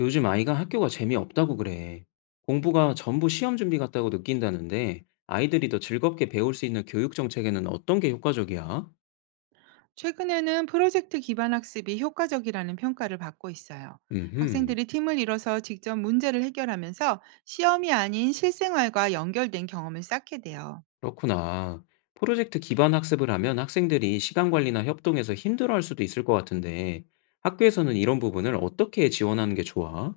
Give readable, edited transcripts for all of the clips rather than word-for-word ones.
요즘 아이가 학교가 재미없다고 그래. 공부가 전부 시험 준비 같다고 느낀다는데 아이들이 더 즐겁게 배울 수 있는 교육 정책에는 어떤 게 효과적이야? 최근에는 프로젝트 기반 학습이 효과적이라는 평가를 받고 있어요. 음흠, 학생들이 팀을 이뤄서 직접 문제를 해결하면서 시험이 아닌 실생활과 연결된 경험을 쌓게 돼요. 그렇구나. 프로젝트 기반 학습을 하면 학생들이 시간 관리나 협동에서 힘들어할 수도 있을 것 같은데 학교에서는 이런 부분을 어떻게 지원하는 게 좋아?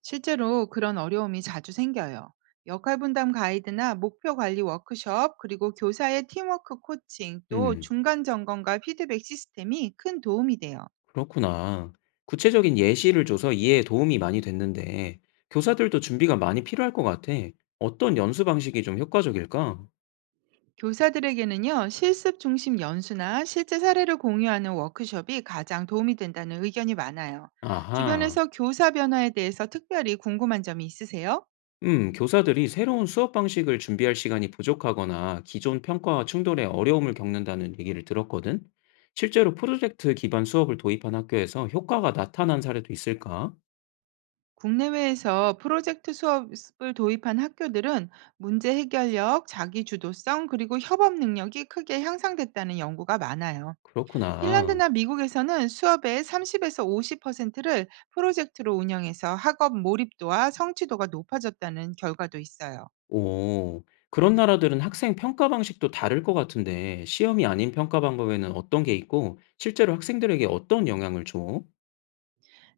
실제로 그런 어려움이 자주 생겨요. 역할 분담 가이드나 목표 관리 워크숍, 그리고 교사의 팀워크 코칭, 또 음, 중간 점검과 피드백 시스템이 큰 도움이 돼요. 그렇구나. 구체적인 예시를 줘서 이해에 도움이 많이 됐는데 교사들도 준비가 많이 필요할 것 같아. 어떤 연수 방식이 좀 효과적일까? 교사들에게는요, 실습 중심 연수나 실제 사례를 공유하는 워크숍이 가장 도움이 된다는 의견이 많아요. 아하. 주변에서 교사 변화에 대해서 특별히 궁금한 점이 있으세요? 교사들이 새로운 수업 방식을 준비할 시간이 부족하거나 기존 평가와 충돌에 어려움을 겪는다는 얘기를 들었거든. 실제로 프로젝트 기반 수업을 도입한 학교에서 효과가 나타난 사례도 있을까? 국내외에서 프로젝트 수업을 도입한 학교들은 문제 해결력, 자기 주도성, 그리고 협업 능력이 크게 향상됐다는 연구가 많아요. 그렇구나. 핀란드나 미국에서는 수업의 30에서 50%를 프로젝트로 운영해서 학업 몰입도와 성취도가 높아졌다는 결과도 있어요. 오, 그런 나라들은 학생 평가 방식도 다를 것 같은데, 시험이 아닌 평가 방법에는 어떤 게 있고, 실제로 학생들에게 어떤 영향을 줘?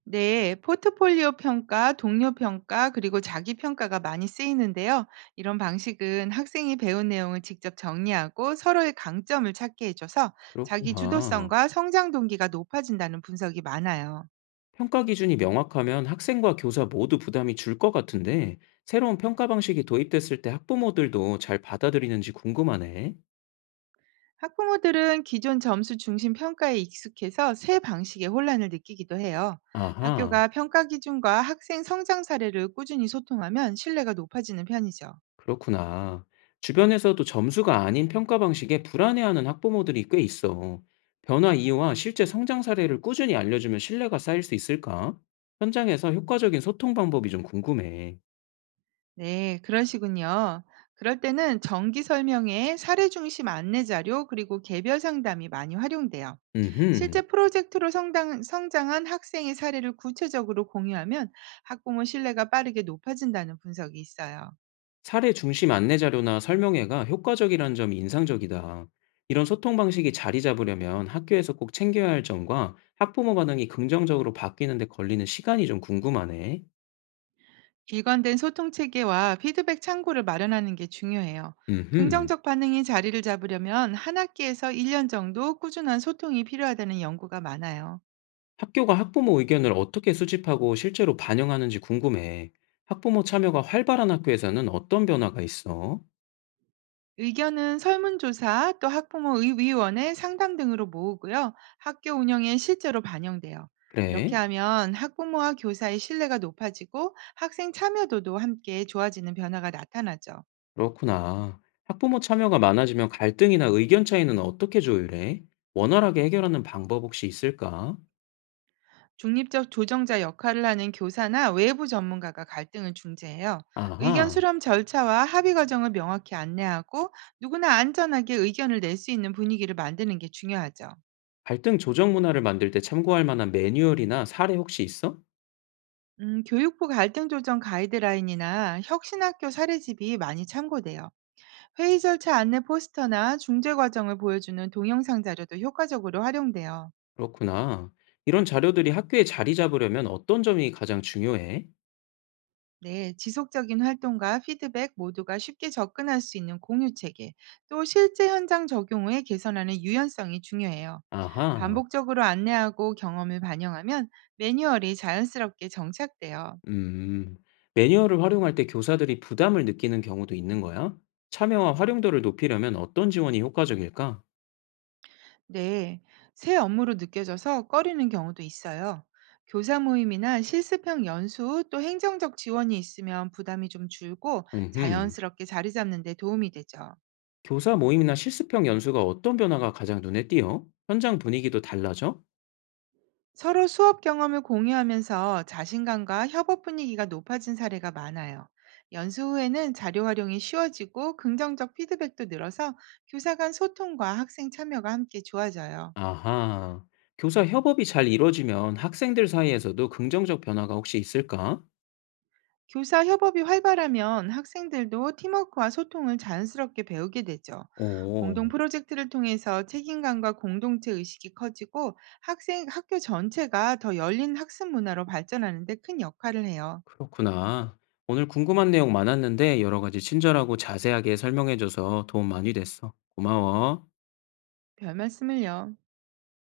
네, 포트폴리오 평가, 동료 평가, 그리고 자기 평가가 많이 쓰이는데요. 이런 방식은 학생이 배운 내용을 직접 정리하고 서로의 강점을 찾게 해줘서 자기 그렇구나. 주도성과 성장 동기가 높아진다는 분석이 많아요. 평가 기준이 명확하면 학생과 교사 모두 부담이 줄 것 같은데, 새로운 평가 방식이 도입됐을 때 학부모들도 잘 받아들이는지 궁금하네. 학부모들은 기존 점수 중심 평가에 익숙해서 새 방식의 혼란을 느끼기도 해요. 아하, 학교가 평가 기준과 학생 성장 사례를 꾸준히 소통하면 신뢰가 높아지는 편이죠. 그렇구나. 주변에서도 점수가 아닌 평가 방식에 불안해하는 학부모들이 꽤 있어. 변화 이유와 실제 성장 사례를 꾸준히 알려주면 신뢰가 쌓일 수 있을까? 현장에서 효과적인 소통 방법이 좀 궁금해. 네, 그러시군요. 그럴 때는 정기 설명회, 사례 중심 안내 자료, 그리고 개별 상담이 많이 활용돼요. 실제 음흠. 프로젝트로 성장한 학생의 사례를 구체적으로 공유하면 학부모 신뢰가 빠르게 높아진다는 분석이 있어요. 사례 중심 안내 자료나 설명회가 효과적이라는 점이 인상적이다. 이런 소통 방식이 자리 잡으려면 학교에서 꼭 챙겨야 할 점과 학부모 반응이 긍정적으로 바뀌는데 걸리는 시간이 좀 궁금하네. 일관된 소통 체계와 피드백 창구를 마련하는 게 중요해요. 음흠. 긍정적 반응이 자리를 잡으려면 한 학기에서 1년 정도 꾸준한 소통이 필요하다는 연구가 많아요. 학교가 학부모 의견을 어떻게 수집하고 실제로 반영하는지 궁금해. 학부모 참여가 활발한 학교에서는 어떤 변화가 있어? 의견은 설문조사 또 학부모 의위원회 상담 등으로 모으고요. 학교 운영에 실제로 반영돼요. 이렇게 그래? 하면 학부모와 교사의 신뢰가 높아지고 학생 참여도도 함께 좋아지는 변화가 나타나죠. 그렇구나. 학부모 참여가 많아지면 갈등이나 의견 차이는 어떻게 조율해? 원활하게 해결하는 방법 혹시 있을까? 중립적 조정자 역할을 하는 교사나 외부 전문가가 갈등을 중재해요. 의견 아하. 수렴 절차와 합의 과정을 명확히 안내하고 누구나 안전하게 의견을 낼 수 있는 분위기를 만드는 게 중요하죠. 갈등 조정 문화를 만들 때 참고할 만한 매뉴얼이나 사례 혹시 있어? 교육부 갈등 조정 가이드라인이나 혁신학교 사례집이 많이 참고돼요. 회의 절차 안내 포스터나 중재 과정을 보여주는 동영상 자료도 효과적으로 활용돼요. 그렇구나. 이런 자료들이 학교에 자리 잡으려면 어떤 점이 가장 중요해? 네, 지속적인 활동과 피드백 모두가 쉽게 접근할 수 있는 공유 체계, 또 실제 현장 적용 후에 개선하는 유연성이 중요해요. 아하, 반복적으로 안내하고 경험을 반영하면 매뉴얼이 자연스럽게 정착돼요. 음. 매뉴얼을 활용할 때 교사들이 부담을 느끼는 경우도 있는 거야? 참여와 활용도를 높이려면 어떤 지원이 효과적일까? 네, 새 업무로 느껴져서 꺼리는 경우도 있어요. 교사 모임이나 실습형 연수 또 행정적 지원이 있으면 부담이 좀 줄고 음흠. 자연스럽게 자리 잡는 데 도움이 되죠. 교사 모임이나 실습형 연수가 어떤 변화가 가장 눈에 띄어? 현장 분위기도 달라져? 서로 수업 경험을 공유하면서 자신감과 협업 분위기가 높아진 사례가 많아요. 연수 후에는 자료 활용이 쉬워지고 긍정적 피드백도 늘어서 교사 간 소통과 학생 참여가 함께 좋아져요. 아하. 교사 협업이 잘 이루어지면 학생들 사이에서도 긍정적 변화가 혹시 있을까? 교사 협업이 활발하면 학생들도 팀워크와 소통을 자연스럽게 배우게 되죠. 공동 오, 프로젝트를 통해서 책임감과 공동체 의식이 커지고 학생 학교 전체가 더 열린 학습 문화로 발전하는 데 큰 역할을 해요. 그렇구나. 오늘 궁금한 내용 많았는데 여러 가지 친절하고 자세하게 설명해줘서 도움 많이 됐어. 고마워. 별 말씀을요.